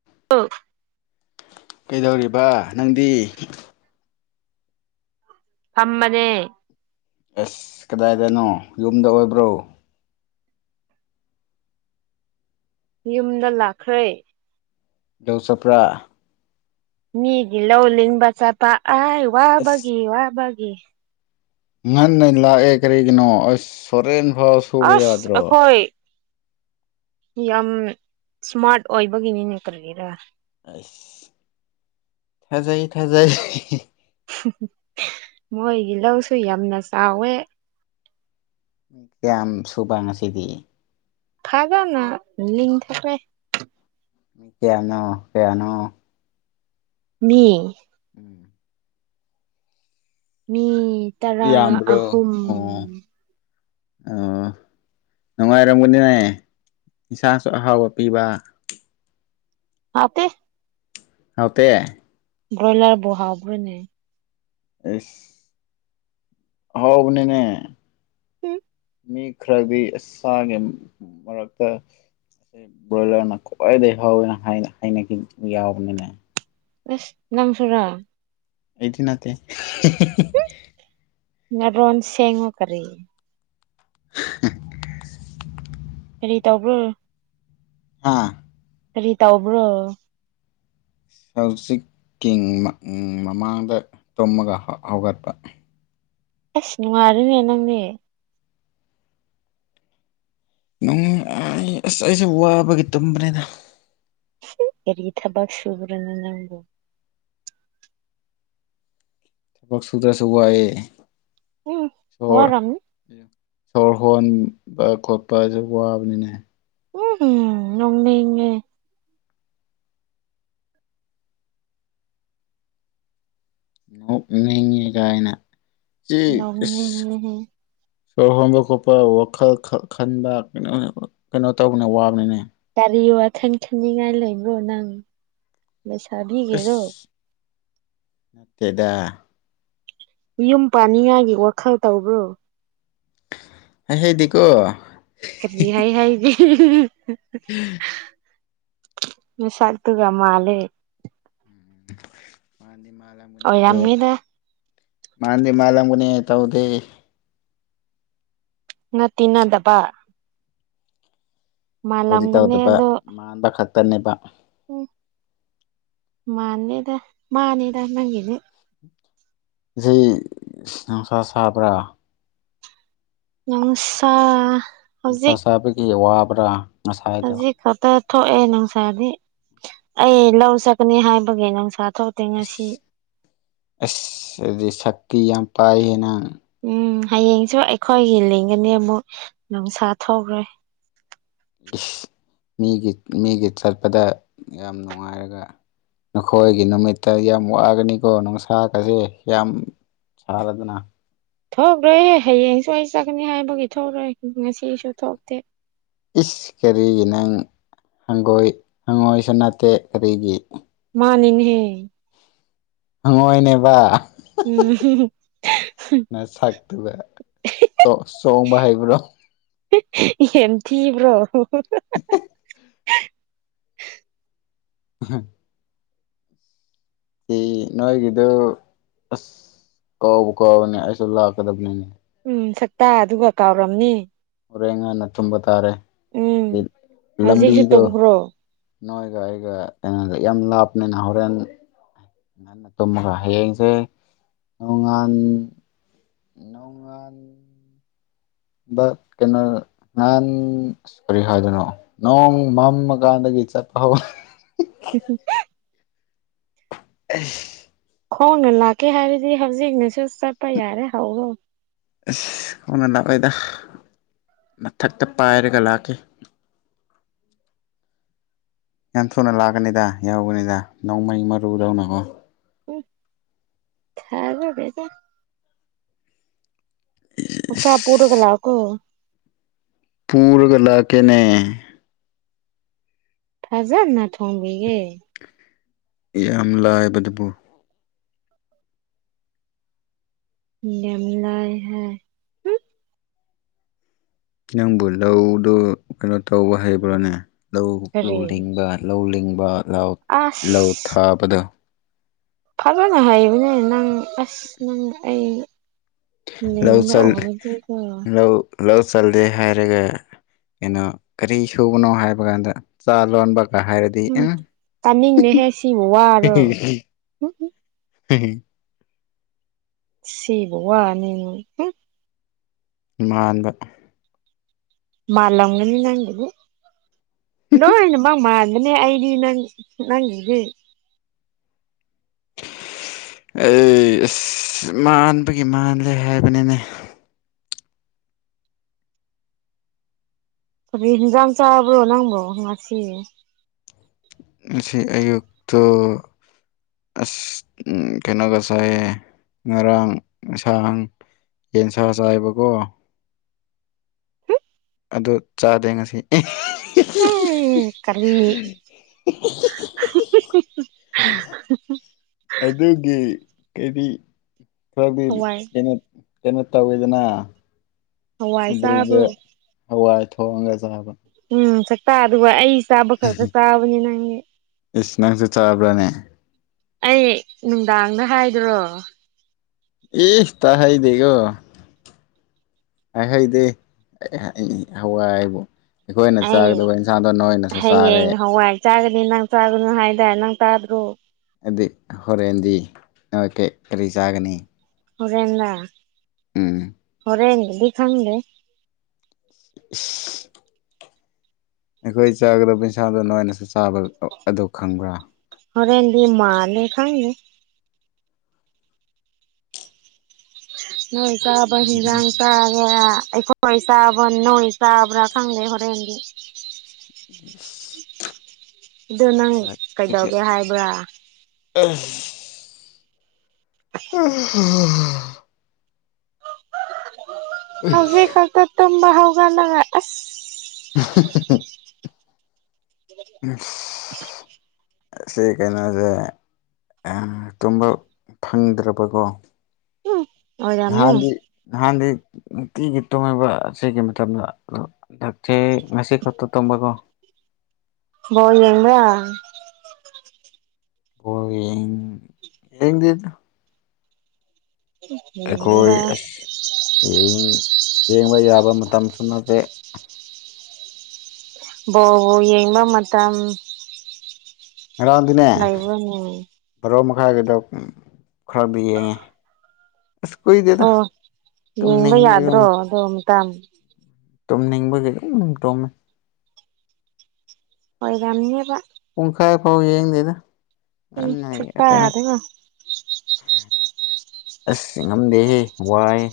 [unintelligible] ꯀꯩꯗꯧꯔꯤꯕ ꯅꯪꯗꯤ ꯐꯝꯕꯅꯦ ꯑꯁ ꯀꯗꯥꯏꯗꯅꯣ ꯌꯨꯝꯗ ꯑꯣꯏꯕ꯭ꯔꯣ ꯌꯨꯝꯗ ꯂꯥꯛꯈ꯭ꯔꯦ ꯀꯩꯗꯧ ꯆꯠꯄ꯭ꯔꯥ ꯃꯤꯒꯤ ꯂꯧ ꯂꯤꯡꯕ ꯆꯠꯄ ꯑꯥꯏ ꯑꯁ ꯋꯥꯕꯒꯤ ꯋꯥꯕꯒꯤ ꯉꯟꯅ ꯂꯥꯛꯑꯦ ꯀꯔꯤꯒꯤꯅꯣ ꯑꯁ ꯍꯣꯔꯦꯟ ꯐꯥꯎ ꯁꯨꯕ ꯑꯁ ꯌꯥꯗ꯭ꯔꯣ ꯑꯩꯈꯣꯏ ꯌꯥꯝ ꯏꯁꯃꯥꯔꯠ ꯑꯣꯏꯕꯒꯤꯅꯤꯅꯦ ꯀꯔꯤꯔꯥ ꯑꯁ ꯊꯥꯖꯩ ꯊꯥꯖꯩ ꯃꯣꯏꯒꯤ ꯂꯧꯁꯨ ꯌꯥꯝꯅ ꯆꯥꯎꯋꯦ ꯀꯌꯥꯝ ꯁꯨꯕ ꯉꯁꯤꯗꯤ ꯐꯖꯅ ꯂꯤꯡꯊꯣꯛꯈ꯭ꯔꯦ ꯀꯌꯥꯅꯣ ꯀꯌꯥꯅꯣ ꯃꯤ ꯎꯝ ꯃꯤ ꯇꯔꯥ ꯌꯥꯝꯕ꯭ꯔꯣ ꯑꯍꯨꯝ ꯑꯣ ꯑꯣ ꯅꯨꯡꯉꯥꯏꯔꯝꯒꯅꯤꯅꯦ ꯏꯁꯥꯁꯨ ꯑꯍꯥꯎꯕ ꯄꯤꯕ ꯍꯥꯎꯇꯦ ꯍꯥꯎꯇꯦ ꯒ꯭ꯔꯣꯏꯂꯔꯕꯨ ꯍꯥꯎꯕ꯭ꯔꯥꯅꯦ ꯑꯁ ꯑꯍꯥꯎꯕꯅꯤꯅꯦ [unintelligible] ꯃꯤ ꯈꯔꯗꯤ ꯑꯁ ꯁꯥꯒꯤ ꯃꯔꯛꯇ ꯕꯣꯏꯂꯔꯅ ꯈ꯭ꯋꯥꯏꯗꯒꯤ ꯍꯥꯎꯋꯦꯅ ꯍꯥꯏꯅ ꯍꯥꯏꯅꯈꯤ ꯌꯥꯎꯕꯅꯤꯅꯦ ꯑꯦꯁ ꯅꯪꯁꯨꯨꯔꯥ ꯑꯩꯗꯤ ꯅꯠꯇꯦ ꯅꯔꯣꯟ ꯁꯦꯡꯉꯣ ꯀꯔꯤ ꯀꯔꯤ ꯇꯧꯕ꯭ꯔꯣ ꯍꯥ ꯀꯔꯤ ꯇꯧꯕ꯭ꯔꯣ ꯍꯧꯖꯤꯛꯀꯤꯡ ꯃꯥꯛ ꯃꯃꯥꯡꯗ ꯇꯨꯝꯃꯒ ꯍꯧꯒꯠꯄ ꯑꯁ ꯅꯨꯡꯉꯥꯏꯔꯅꯦ ꯅꯪꯗꯤ ꯅꯨꯡ ꯑꯥꯏ ꯑꯁ ꯑꯩꯁꯦ ꯋꯥꯕꯒꯤ ꯇꯨꯝꯕꯅꯤꯗ ꯀꯔꯤ ꯊꯕꯛ ꯁꯨꯨꯕ꯭ꯔꯥꯅꯦ ꯅꯪꯕꯨ ꯊꯕꯛ ꯁꯨꯗ꯭ꯔꯁꯨ ꯋꯥꯏꯌꯦ ꯎꯝ ꯁꯣꯔ ꯋꯥꯔꯝꯅꯤ ꯁꯣꯔ ꯍꯣꯟꯕ ꯈꯣꯠꯄꯖꯨ ꯋꯥꯕꯅꯤꯅꯦ ꯋꯡ ꯅꯣꯛꯅꯤꯡ ꯅꯣꯛꯅꯤꯡꯉꯦ ꯒꯥꯏꯅ ꯑꯦ ꯏꯁ ꯅꯣꯛꯅꯤꯡꯉꯦꯍꯦ ꯁꯣꯔ ꯍꯣꯟꯕ ꯈꯣꯠꯄ ꯋꯥꯈꯜ ꯈꯠ ꯈꯟꯕ ꯀꯩꯅꯣ ꯀꯩꯅꯣ ꯇꯧꯕꯅꯦ ꯋꯥꯕꯅꯤꯅꯦ ꯀꯔꯤ ꯋꯥꯈꯟ ꯈꯟꯅꯤꯡꯉꯥꯏ ꯂꯩꯕꯔꯣ ꯅꯪ ꯂꯩꯩꯁꯥꯕꯤꯒꯤꯔꯣ ꯇꯦꯗ ꯌꯨꯝ ꯄꯥꯅꯤꯡꯉꯥꯏꯒꯤ ꯋꯥꯈꯜ ꯇꯧꯕ꯭ꯔꯣ ꯍꯥꯏꯍꯩꯗꯦꯀꯣ ꯀꯔꯤ ꯍꯥꯏ ꯍꯥꯏꯗꯤ [inaudible] ꯅꯁꯥꯛ ꯇꯨꯒ ꯃꯥꯜꯂꯦ ꯃꯥꯟꯗꯤ ꯃꯥꯜꯂꯝꯒꯅꯤ ꯑꯗꯣ ꯑꯣꯏꯔꯝꯅꯤꯗ ꯃꯥꯟꯗꯤ ꯃꯥꯜꯂꯝꯒꯅꯤ ꯇꯧꯗꯦ ꯅꯠꯇꯤ ꯅꯠꯇꯕ ꯇꯧꯗꯤ ꯃꯥꯜꯂꯝꯒꯅꯤ ꯇꯧꯗꯕ ꯑꯗꯣ ꯃꯥꯟꯕ ꯈꯛꯇꯅꯦꯕ ꯎꯝ ꯃꯥꯅꯦꯗ ꯃꯥꯅꯤꯗ ꯅꯪꯒꯤꯅꯦ ꯖꯤ ꯏꯁ ꯅꯣꯡꯁꯥ ꯁꯥꯕ꯭ꯔꯥ ꯅꯨꯡꯁꯥ ꯅꯨꯡꯁꯥ ꯍꯧꯖꯤꯛ ꯁꯥꯕꯀꯤ ꯋꯥꯕ꯭ꯔꯥ ꯉꯁꯥꯏꯗꯣ ꯍꯧꯖꯤꯛ ꯁꯣꯇ ꯊꯣꯛꯑꯦ ꯅꯨꯡꯁꯥꯗꯤ ꯑꯩ ꯂꯧ ꯆꯠꯀꯅꯤ ꯍꯥꯏꯕꯒꯤ ꯅꯨꯡꯁꯥ ꯊꯣꯛ ꯑꯁ ꯑꯁ ꯑꯗꯨꯗꯤ ꯁꯛꯇꯤ ꯌꯥꯝ ꯄꯥꯏꯍꯦ ꯅꯪ ꯎꯝ ꯍꯌꯦꯡꯁꯨ ꯑꯩꯈꯣꯏꯒꯤ ꯂꯤꯡꯒꯅꯤꯃꯨꯛ ꯅꯨꯡꯁꯥ ꯊꯣꯛꯒ꯭ꯔꯦ ꯏꯁ ꯃꯤꯒꯤ ꯃꯤꯒꯤ ꯆꯠꯄꯗ ꯌꯥꯝ ꯅꯨꯡꯉꯥꯏꯔꯒ ꯅꯈꯣꯏꯒꯤ ꯅꯨꯃꯤꯠꯇ ꯌꯥꯝ ꯋꯥꯒꯅꯤꯀꯣ ꯅꯨꯡꯁꯥꯒꯁꯦ ꯌꯥꯝ ꯁꯔꯥꯗꯅ ꯊꯣꯛꯔꯣꯏꯍꯦ ꯍꯌꯦꯡꯁꯨ ꯑꯩ ꯆꯠꯀꯅꯤ ꯍꯥꯏꯕꯒꯤ ꯊꯣꯛꯔꯣꯏ ꯉꯁꯤꯁꯨ ꯊꯣꯛꯇꯦ ꯏꯁ ꯀꯔꯤꯒꯤ ꯅꯪ ꯍꯪꯒꯣꯏ ꯍꯪꯉꯣꯏꯁꯨ ꯅꯠꯇꯦ ꯀꯔꯤꯒꯤ ꯃꯥꯅꯤꯅꯦ ꯍꯦ ꯍꯪꯉꯣꯏꯅꯦꯕ ꯎꯝ ꯅꯁꯛꯇꯨꯒ ꯆꯣ ꯆꯣꯡꯕ ꯍꯩꯕ꯭ꯔꯣ ꯌꯦꯝ ꯊꯤꯕ꯭ꯔꯣ [unintelligible] ꯁꯤ ꯅꯣꯏꯒꯤꯗꯣ ꯑꯁ ꯀꯥꯎꯕꯨ ꯀꯥꯎꯕꯅꯦ ꯑꯩꯁꯨ ꯂꯥꯛꯀꯗꯕꯅꯤꯅꯦ ꯎꯝ ꯁꯛꯇꯥꯗꯨꯒ ꯀꯥꯎꯔꯝꯅꯤ ꯍꯣꯔꯦꯟ ꯉꯥꯟꯅ ꯇꯨꯝꯕ ꯇꯥꯔꯦ ꯎꯝ ꯑꯗꯩ ꯍꯧꯖꯤꯛꯁꯨ ꯂꯝꯕꯤꯗꯣ ꯇꯨꯝꯈ꯭ꯔꯣ ꯅꯣꯏꯒ ꯑꯩꯒ ꯀꯩꯅꯣꯗ ꯌꯥꯝ ꯂꯥꯞꯅꯥꯅ ꯍꯣꯔꯦꯟ ꯉꯟꯅ ꯇꯨꯝꯃꯒ ꯍꯌꯦꯡꯖꯦ ꯅꯣꯡꯉꯥꯟ ꯅꯣꯡꯉꯥꯟ ꯕ ꯀꯩꯅꯣ ꯅꯍꯥꯟ ꯑꯁ ꯀꯔꯤ ꯍꯥꯏꯗꯣꯏꯅꯣ ꯅꯣꯡ ꯃꯝꯃꯀꯥꯟꯗꯒꯤ ꯆꯠꯄ ꯍꯧ [unintelligible] ꯑꯦꯁ ꯈꯣꯡꯅ ꯂꯥꯛꯀꯦ ꯍꯥꯏꯔꯗꯤ ꯍꯧꯖꯤꯛꯅꯁꯨ ꯆꯠꯄ ꯌꯥꯔꯦ ꯍꯧꯔꯣ ꯑꯁ ꯈꯣꯡꯅ ꯂꯥꯛꯑꯣꯏꯗ ꯃꯊꯛꯇ ꯄꯥꯏꯔꯒ ꯂꯥꯛꯀꯦ ꯌꯥꯝ ꯊꯨꯅ ꯂꯥꯛꯀꯅꯤꯗ ꯌꯥꯎꯒꯅꯤꯗ ꯅꯣꯡꯃꯩ ꯃꯔꯨꯗꯧꯅꯀꯣ [unintelligible] ꯑꯣꯛꯁꯥ ꯄꯨꯔꯒ ꯏꯁ ꯂꯥꯛꯑꯣꯀꯣ ꯄꯨꯔꯒ ꯂꯥꯛꯀꯦꯅꯦ ꯐꯖꯅ ꯊꯣꯡꯕꯤꯒꯦ ꯌꯥꯝ ꯂꯥꯏꯕꯗꯨꯕꯨ ꯌꯥꯝ ꯂꯥꯏ ꯍꯣꯏ ꯅꯪꯕꯨ ꯂꯧꯗꯨ ꯀꯩꯅꯣ ꯇꯧꯕ ꯍꯩꯕ꯭ꯔꯣꯅꯦ ꯂꯧ ꯂꯧ ꯀꯔꯤ ꯂꯤꯡꯕ ꯂꯧ ꯂꯤꯡꯕ ꯂꯧ ꯂꯧ ꯑꯁ ꯊꯥꯕꯗꯣ ꯐꯖꯅ ꯍꯩꯕꯅꯦ ꯅꯪ ꯑꯁ ꯅꯪ ꯑꯩ ꯂꯧ ꯂꯦꯡꯒ ꯆꯜ ꯑꯣꯏꯔꯗꯤꯀꯣ ꯂꯧ ꯂꯧ ꯆꯜꯂꯦ ꯍꯥꯏꯔꯒ ꯀꯩꯅꯣ ꯀꯔꯤ ꯁꯨꯕꯅꯣ ꯍꯥꯏꯕ ꯀꯥꯟꯗ ꯆꯥ ꯂꯣꯟꯕꯒ ꯍꯥꯏꯔꯗꯤ ꯎꯝ ꯇꯥꯅꯤꯡꯗꯦꯍꯦ ꯁꯤꯕꯨ ꯋꯥꯕ꯭ꯔꯣ [unintelligible] ꯁꯤꯕꯨ ꯋꯥꯅꯦꯅ [unintelligible] ꯃꯥꯟꯕ ꯃꯥꯟꯂꯝꯒꯅꯤ ꯅꯪꯕꯨꯗꯤ ꯂꯧ [unintelligible] [unintelligible] ꯑꯩꯗꯤ ꯅꯪ ꯅꯪꯒꯤꯗꯤ ꯑꯩ ꯑꯁ ꯃꯥꯟꯕꯒꯤ ꯃꯥꯜꯂꯦ ꯍꯥꯏꯕꯅꯤꯅꯦ ꯀ ꯍꯤꯟꯖꯥꯡ ꯆꯥꯥꯕ꯭ꯔꯣ ꯅꯪꯕꯣ ꯉꯁꯤ ꯉꯁꯤ ꯑꯌꯨꯛꯇꯣ ꯑꯁ ꯀꯩꯅꯣꯒ ꯆꯥꯏꯌꯦ ꯉꯔꯥꯡ ꯉꯁꯥꯡ ꯌꯦꯟꯁꯥ ꯆꯥꯏꯌꯦꯕ ꯀꯣ ꯑꯗꯨ ꯆꯥꯗꯦ ꯉꯁꯤ ꯑꯩ ꯀꯔꯤ [unintelligible] ꯑꯗꯨꯒꯤ ꯀꯔꯤ ꯈꯔꯗꯤ ꯍꯋꯥꯏ ꯀꯩꯅꯣ ꯀꯩꯅꯣ ꯇꯧꯋꯦꯗꯅ ꯍꯋꯥꯏ ꯑꯗꯨꯒ ꯆꯥꯕ꯭ꯔꯣ ꯍꯋꯥꯏ ꯊꯣꯡꯉꯒ ꯆꯥꯕ ꯎꯝ ꯁꯛꯇꯥ ꯗꯨꯒ ꯑꯩ ꯆꯥꯕ ꯈꯛꯇ ꯆꯥꯕꯅꯤ ꯅꯪꯗꯤ ꯏꯁ ꯅꯪꯁꯨ ꯆꯥꯕ꯭ꯔꯥꯅꯦ ꯑꯩ ꯅꯨꯡꯗꯥꯡꯗ ꯍꯥꯏꯗ꯭ꯔꯣ ꯏ ꯇꯥꯍꯥꯏꯗꯦꯀꯣ ꯍꯥꯏꯍꯩꯗꯦ ꯑꯩ ꯍꯋꯥꯏꯕꯨ ꯑꯩꯈꯣꯏꯅ ꯑꯩ ꯆꯥꯒꯗꯧꯕ ꯏꯟꯁꯥꯡꯗꯣ ꯅꯣꯏꯅꯁꯨ ꯆꯥꯔꯦ ꯍꯌꯦꯡ ꯍꯋꯥꯏ ꯆꯥꯒꯅꯤ ꯅꯪ ꯆꯥꯒꯅꯨ ꯍꯥꯏꯇꯥꯏ ꯅꯪ ꯆꯥꯗ꯭ꯔꯣ ꯑꯗꯨꯗꯤ ꯍꯣꯔꯦꯟꯗꯤ ꯀꯩ ꯀꯔꯤ ꯆꯥꯒꯅꯤ ꯍꯣꯔꯦꯟꯂꯥ ꯎꯝ ꯍꯣꯔꯦꯟꯒꯗꯤ ꯈꯪꯗꯦꯍꯦ ꯏꯁ ꯑꯩꯈꯣꯏ ꯆꯥꯒꯗꯕ ꯄꯩꯁꯥꯗꯣ ꯅꯣꯏꯅꯁꯨ ꯆꯥꯕ ꯑꯗꯨ ꯈꯪꯕ꯭ꯔꯥ ꯍꯔꯦꯟꯗꯤ ꯃꯥꯜꯂꯦ ꯈꯪꯗꯦꯍꯦ ꯅꯣꯏ ꯆꯥꯕ ꯍꯤꯟꯖꯥꯡ ꯆꯥꯒꯦꯔ ꯑꯩꯈꯣꯏ ꯑꯈꯣꯏ ꯆꯥꯕ ꯅꯣꯏ ꯆꯥꯕ꯭ꯔꯥ ꯈꯪꯗꯦ ꯍꯣꯔꯦꯟꯗꯤ [unintelligible] ꯏꯁ ꯑꯗꯨ ꯅꯪ ꯀꯩꯗꯧꯒꯦ ꯍꯥꯏꯕ꯭ꯔꯥ ꯑꯦ [unintelligible] ꯍꯧꯖꯤꯛꯈꯛꯇ ꯇꯨꯝꯕ ꯍꯧꯒꯠꯂꯒ ꯑꯁ [unintelligible] ꯑꯁꯤ ꯀꯩꯅꯣꯖꯦ ꯎꯝ ꯇꯨꯝꯕ ꯐꯪꯗ꯭ꯔꯕꯀꯣ ꯎꯝ ꯑꯣꯏꯔꯝꯅꯤ ꯅꯍꯥꯟꯗꯤ ꯅꯍꯥꯟꯗꯤ ꯅꯨꯡꯇꯤꯒꯤ ꯇꯨꯝꯃꯦꯕ ꯁꯤꯒꯤ ꯃꯇꯝꯗ ꯗꯣ ꯍꯟꯗꯛꯇꯤ ꯉꯁꯤꯈꯛꯇ ꯇꯨꯝꯕꯀꯣ ꯕꯣꯜ ꯌꯦꯕ꯭ꯔ ꯌꯥꯔꯅꯤ ꯕꯣꯜ ꯌꯦꯡ ꯌꯦꯡꯗꯦꯗ ꯑꯩꯈꯣꯏ ꯌꯦꯡꯗꯦꯗ ꯑꯁ ꯌꯦꯡ ꯌꯦꯡꯕ ꯌꯥꯕ ꯃꯇꯝꯁꯨ ꯅꯠꯇꯦ ꯕꯣꯜꯕꯨ ꯌꯦꯡꯕ ꯃꯇꯝ ꯉꯔꯥꯡꯗꯤꯅꯦ ꯂꯩꯕ꯭ꯔꯅꯦ ꯚꯔꯣ ꯃꯈꯥꯏꯒꯤꯗꯣ ꯈꯔꯕꯨ ꯌꯦꯡꯉꯦ ꯑꯁ ꯀꯨꯏꯗꯦꯗ ꯇꯨꯝꯅꯤꯡꯕꯒꯤ ꯑꯃꯨꯛ ꯕꯣꯜ ꯃꯇꯝ ꯇꯨꯝꯅꯤꯡꯕꯒꯤ ꯑꯗꯨꯝ ꯇꯨꯝꯃꯦ ꯑꯣꯏꯔꯝꯅꯦꯕ ꯄꯨꯡꯈꯥꯏ ꯐꯥꯎ ꯌꯦꯡꯗꯦꯗ ꯎꯝ ꯈꯨꯇꯥꯗꯤꯉꯣ [unintelligible] ꯑꯁ ꯉꯝꯗꯦꯍꯦ ꯋꯥꯏꯌꯦ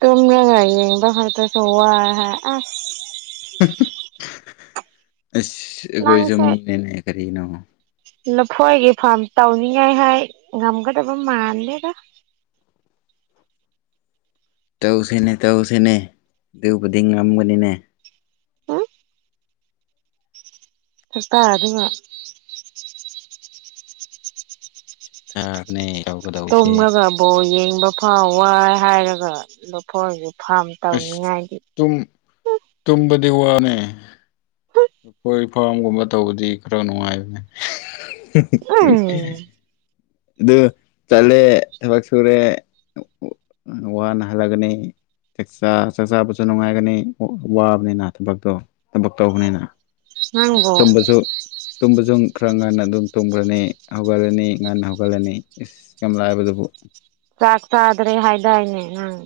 ꯇꯨꯝꯂꯒ ꯌꯦꯡꯕꯈꯛꯇꯖꯨ ꯋꯥꯏ ꯍꯥꯏ ꯑꯁ ꯑꯁ ꯑꯩꯈꯣꯏꯁꯨ ꯅꯪꯁꯦ ꯃꯤꯅꯤꯅꯦ ꯀꯔꯤꯅꯣ ꯂꯐꯣꯏꯒꯤ ꯐꯥꯔꯝ ꯇꯧꯅꯤꯡꯉꯥꯏ ꯍꯥꯏ ꯉꯝꯒꯗꯕ ꯃꯥꯟꯗ‌ꯦꯗ ꯇꯧꯁꯤꯅꯦ ꯇꯧꯁꯤꯅꯦ ꯑꯗꯨꯕꯨꯗꯤ ꯉꯝꯒꯅꯤꯅꯦ ꯎꯝ ꯁꯛꯇꯥꯗꯨꯒ ꯊꯥꯕꯅꯦ ꯇꯨꯝꯔꯒ ꯕꯣꯟ ꯌꯦꯡꯕ ꯐꯥꯎ ꯋꯥꯏ ꯍꯥꯏꯔꯒ ꯂꯐ‌ꯣꯏꯒꯤ ꯐꯥꯔꯝ ꯑꯁ ꯇꯧꯅꯤꯉꯥꯏꯗꯤ ꯇꯨꯝ ꯇꯨꯝꯕꯗꯤ ꯋꯥꯅꯦ ꯂꯐ‌ꯣꯏ ꯐꯥꯝꯒꯨꯝꯕ ꯇꯧꯕꯗꯤ ꯈꯔ ꯅꯨꯡꯉꯥꯏꯕꯅꯦ ꯎꯝ ꯑꯗꯨ ꯆꯠꯂꯦ ꯊꯕꯛ ꯁꯨꯔꯦ ꯋꯥꯅ ꯍꯜꯂꯛꯒꯅꯤ ꯆꯥꯛ ꯆꯥ ꯆꯥꯛ ꯆꯥꯕꯁꯨ ꯅꯨꯡꯉꯥꯏꯒꯅꯤ ꯋꯥꯕꯅꯤꯅ ꯊꯕꯛꯇꯣ ꯊꯕꯛ ꯇꯧꯕꯅꯤꯅ ꯅꯪꯕꯨ ꯇꯨꯝꯕꯁꯨ ꯇꯨꯝꯕꯁꯨ ꯈꯔ ꯉꯟꯅ ꯑꯗꯨꯝ ꯇꯨꯝꯒ꯭ꯔꯅꯤ ꯍꯧꯒꯠꯂꯅꯤ ꯉꯟꯅ ꯍꯧ ꯍꯧꯒꯠꯂꯅꯤ ꯏꯁ ꯌꯥꯝ ꯂꯥꯏꯕꯗꯨꯕꯨ ꯆꯥꯛ ꯆꯥꯗ꯭ꯔꯦ ꯍꯥꯏꯗꯥꯏꯅ‌ꯦ ꯅꯪ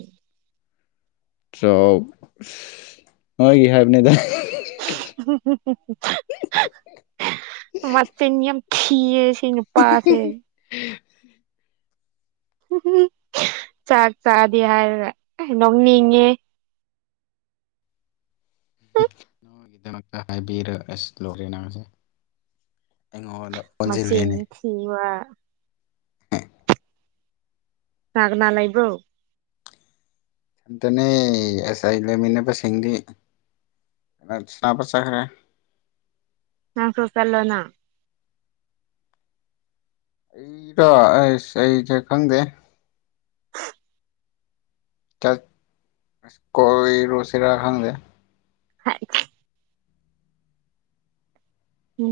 ꯆꯥꯛ ꯅꯣꯏꯒꯤ ꯍꯥꯏꯕꯅꯦꯗ ꯃꯆꯤꯟ ꯌꯥꯝ ꯊꯤꯌ‌ꯦ ꯁꯤ ꯅꯨꯄꯥꯁ‌ꯦ ꯆꯥꯛ ꯆꯥꯗ‌ꯦ ꯍꯥꯏꯔꯒꯦ ꯅꯣꯛꯅꯤꯡꯉꯦ ꯎꯝ ꯅ‌ꯣꯏꯒꯤꯗꯃꯛꯇ ꯍꯥꯏꯕꯤꯔ ꯑꯁ ꯂ‌ꯣꯏꯔ‌ꯦ ꯅꯪꯁꯦ ꯑꯩꯉꯣꯟꯗ ꯃꯆꯤꯟ ꯑꯣꯟꯁꯤꯜꯂꯦꯅꯦ ꯊꯤꯕ ꯀꯅꯥ ꯀꯅꯥ ꯂꯩꯕ꯭ꯔ‌ꯣ ꯑꯩꯇꯅꯦ ꯑꯁ ꯑꯩ ꯂꯩꯃꯤꯟꯅꯕꯁꯤꯡꯗꯤ ꯁꯥꯅꯕ ꯆꯠꯈ꯭ꯔꯦ ꯅꯪꯁꯨ ꯆꯠꯂ‌ꯣꯅ ꯑꯩꯔ‌ꯣ ꯑꯁ ꯑꯩꯁꯦ ꯈꯪꯗꯦ ꯆꯥꯛ ꯑꯁ ꯀꯣꯏꯔꯨꯁꯤꯔꯥ ꯈꯪꯗꯦ ꯍꯥꯏ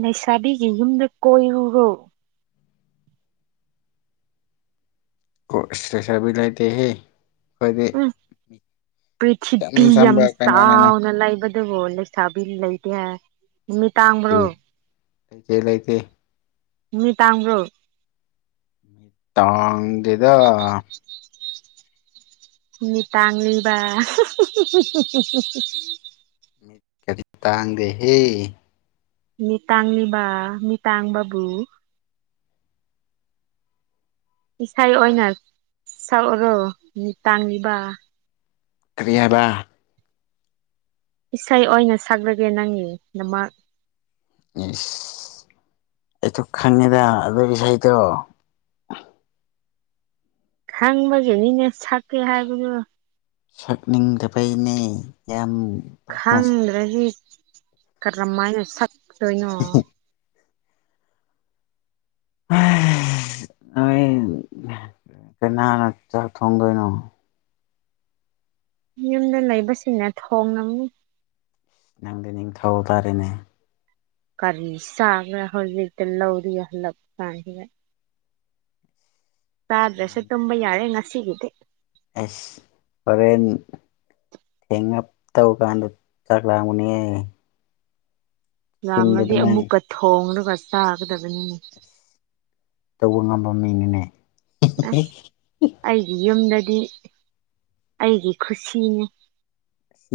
ꯂꯩꯁꯥꯕꯤꯒꯤ ꯌꯨꯝꯗ ꯀꯣꯏꯔꯨꯔꯣ ꯀ‌ꯣꯏ ꯂꯩꯁꯥꯕꯤ ꯂꯩꯇ‌ꯦꯍ‌ꯦ ꯎꯝ ꯏꯆꯝ ꯄ꯭ꯔꯤꯊꯤꯕꯤ ꯌꯥꯝ ꯆꯝꯕ ꯀꯩꯅꯣꯅꯤꯅꯦ ꯆꯥꯎꯅ ꯂꯩꯥꯕ ꯑꯗꯨꯕꯨ ꯂꯩꯁꯥꯕꯤ ꯂꯩꯇꯦ ꯍꯥꯏ ꯅꯃꯤꯠ ꯂꯩꯇꯦ ꯇꯥꯡꯕ꯭ꯔꯣ ꯂꯩꯇꯦ ꯂꯩꯇꯦ ꯃꯤꯠ ꯇꯥꯡꯕ꯭ꯔ‌ꯣ ꯇꯥꯡꯗ‌ꯦꯗ ꯅꯃꯨꯠ ꯇꯥꯡꯂꯤꯕ ꯍꯨꯝ ꯍꯨꯝ ꯍꯨꯝ ꯃꯤꯠ ꯇꯥꯡꯗꯦꯍꯦ ꯃꯤ ꯇꯥꯡꯂꯤꯕ ꯃꯤꯠꯇꯥꯡꯕꯕꯨ ꯏꯁꯩ ꯑꯣꯏꯅ ꯁꯛꯎꯔꯣ ꯃꯤꯠ ꯇꯥꯡꯕ ꯀꯔꯤ ꯍꯥꯏꯕꯥ ꯏꯁꯩ ꯑꯣꯏꯅ ꯁꯛꯂꯒꯦ ꯅꯪꯒꯤꯗꯃꯛ ꯏꯁ ꯑꯩꯁꯨ ꯈꯪꯉꯦꯗ ꯑꯗꯨ ꯏꯁꯩꯗꯣ ꯈꯪꯕꯒꯤꯅꯤꯅꯦ ꯁꯛꯀꯦ ꯍꯥꯏꯕꯗꯨ ꯁꯛꯅꯤꯡꯗꯕꯩꯅꯦ ꯌꯥꯝ ꯐꯖꯅ ꯍꯩꯁ ꯈꯪꯗ꯭ꯔꯗꯤ ꯀꯔꯝꯃꯥꯏꯅ ꯁꯛꯇꯣꯏꯅꯣ ꯅꯣꯏ ꯀꯅꯥꯅ ꯆꯥꯛ ꯊꯣꯡꯗꯣꯏꯅꯣ ꯌꯨꯝꯗ ꯂꯩꯕꯁꯤꯡꯅ ꯊꯣꯡꯂꯝꯅꯤ ꯅꯪꯗꯤ ꯅꯤꯡꯊꯧ ꯇꯥꯔꯦꯅꯦ ꯀꯔꯤ ꯁꯥꯕ꯭ꯔ ꯍꯧꯖꯤꯛꯇ ꯂꯧꯔꯤ ꯍꯜꯂꯛ ꯀꯥꯟꯁꯤꯗ ꯆꯥꯗ꯭ꯔꯁꯨ ꯇꯨꯝꯕ ꯌꯥꯔꯦ ꯉꯁꯤꯒꯤꯗꯤ ꯑꯁ ꯍ‌ꯣꯔꯦꯟ ꯊ‌ꯦꯡꯂꯞ ꯇꯧ ꯀꯥꯟꯗ ꯆꯥꯛ ꯂꯝꯒꯅꯤꯌ‌ꯦ ꯌꯥꯝꯃꯗꯤ ꯑꯗꯨꯃꯥꯏꯅ ꯑꯃꯨꯛꯀ ꯊꯣꯡꯂꯒ ꯆꯥꯒꯗꯕꯅꯤꯅꯦ ꯇꯧꯕ ꯉꯝꯕ ꯃꯤꯅꯤꯅꯦ ꯑꯁ ꯑꯩꯒꯤ ꯌꯨꯝꯗꯗꯤ ꯑꯩꯒꯤ ꯈꯨꯁꯤꯅꯤ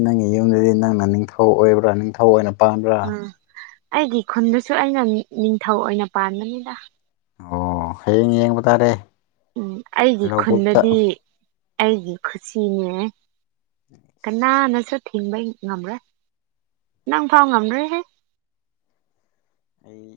ꯅꯪꯒꯤ ꯌꯨꯝꯗꯗꯤ ꯅꯪꯅ ꯅꯤꯡꯊꯧ ꯑꯣꯏꯕ꯭ꯔꯥ ꯅꯤꯡꯊꯧ ꯑꯣꯏꯅ ꯄꯥꯟꯕ꯭ꯔꯥ ꯎꯝ ꯑꯩꯒꯤ ꯈꯨꯟꯗꯨꯁꯨ ꯑꯩꯅ ꯅꯤꯡꯊꯧ ꯑꯣꯏꯅ ꯄꯥꯟꯕꯅꯤꯗ ꯑꯣ ꯍꯌꯦꯡ ꯌꯦꯡꯕ ꯇꯥꯔꯦ ꯎꯝ ꯑꯩꯒꯤ ꯂꯧꯕꯨꯛꯇ ꯈꯨꯟꯗꯗꯤ ꯑꯩꯒꯤ ꯈꯨꯁꯤꯅꯦ ꯀꯅꯥꯅꯁꯨ ꯊꯤꯡꯕ ꯉꯝꯔ꯭ꯔꯣꯏ ꯅꯪ ꯐꯥꯎ ꯉꯝꯔꯣꯏꯍꯦ ꯎꯝ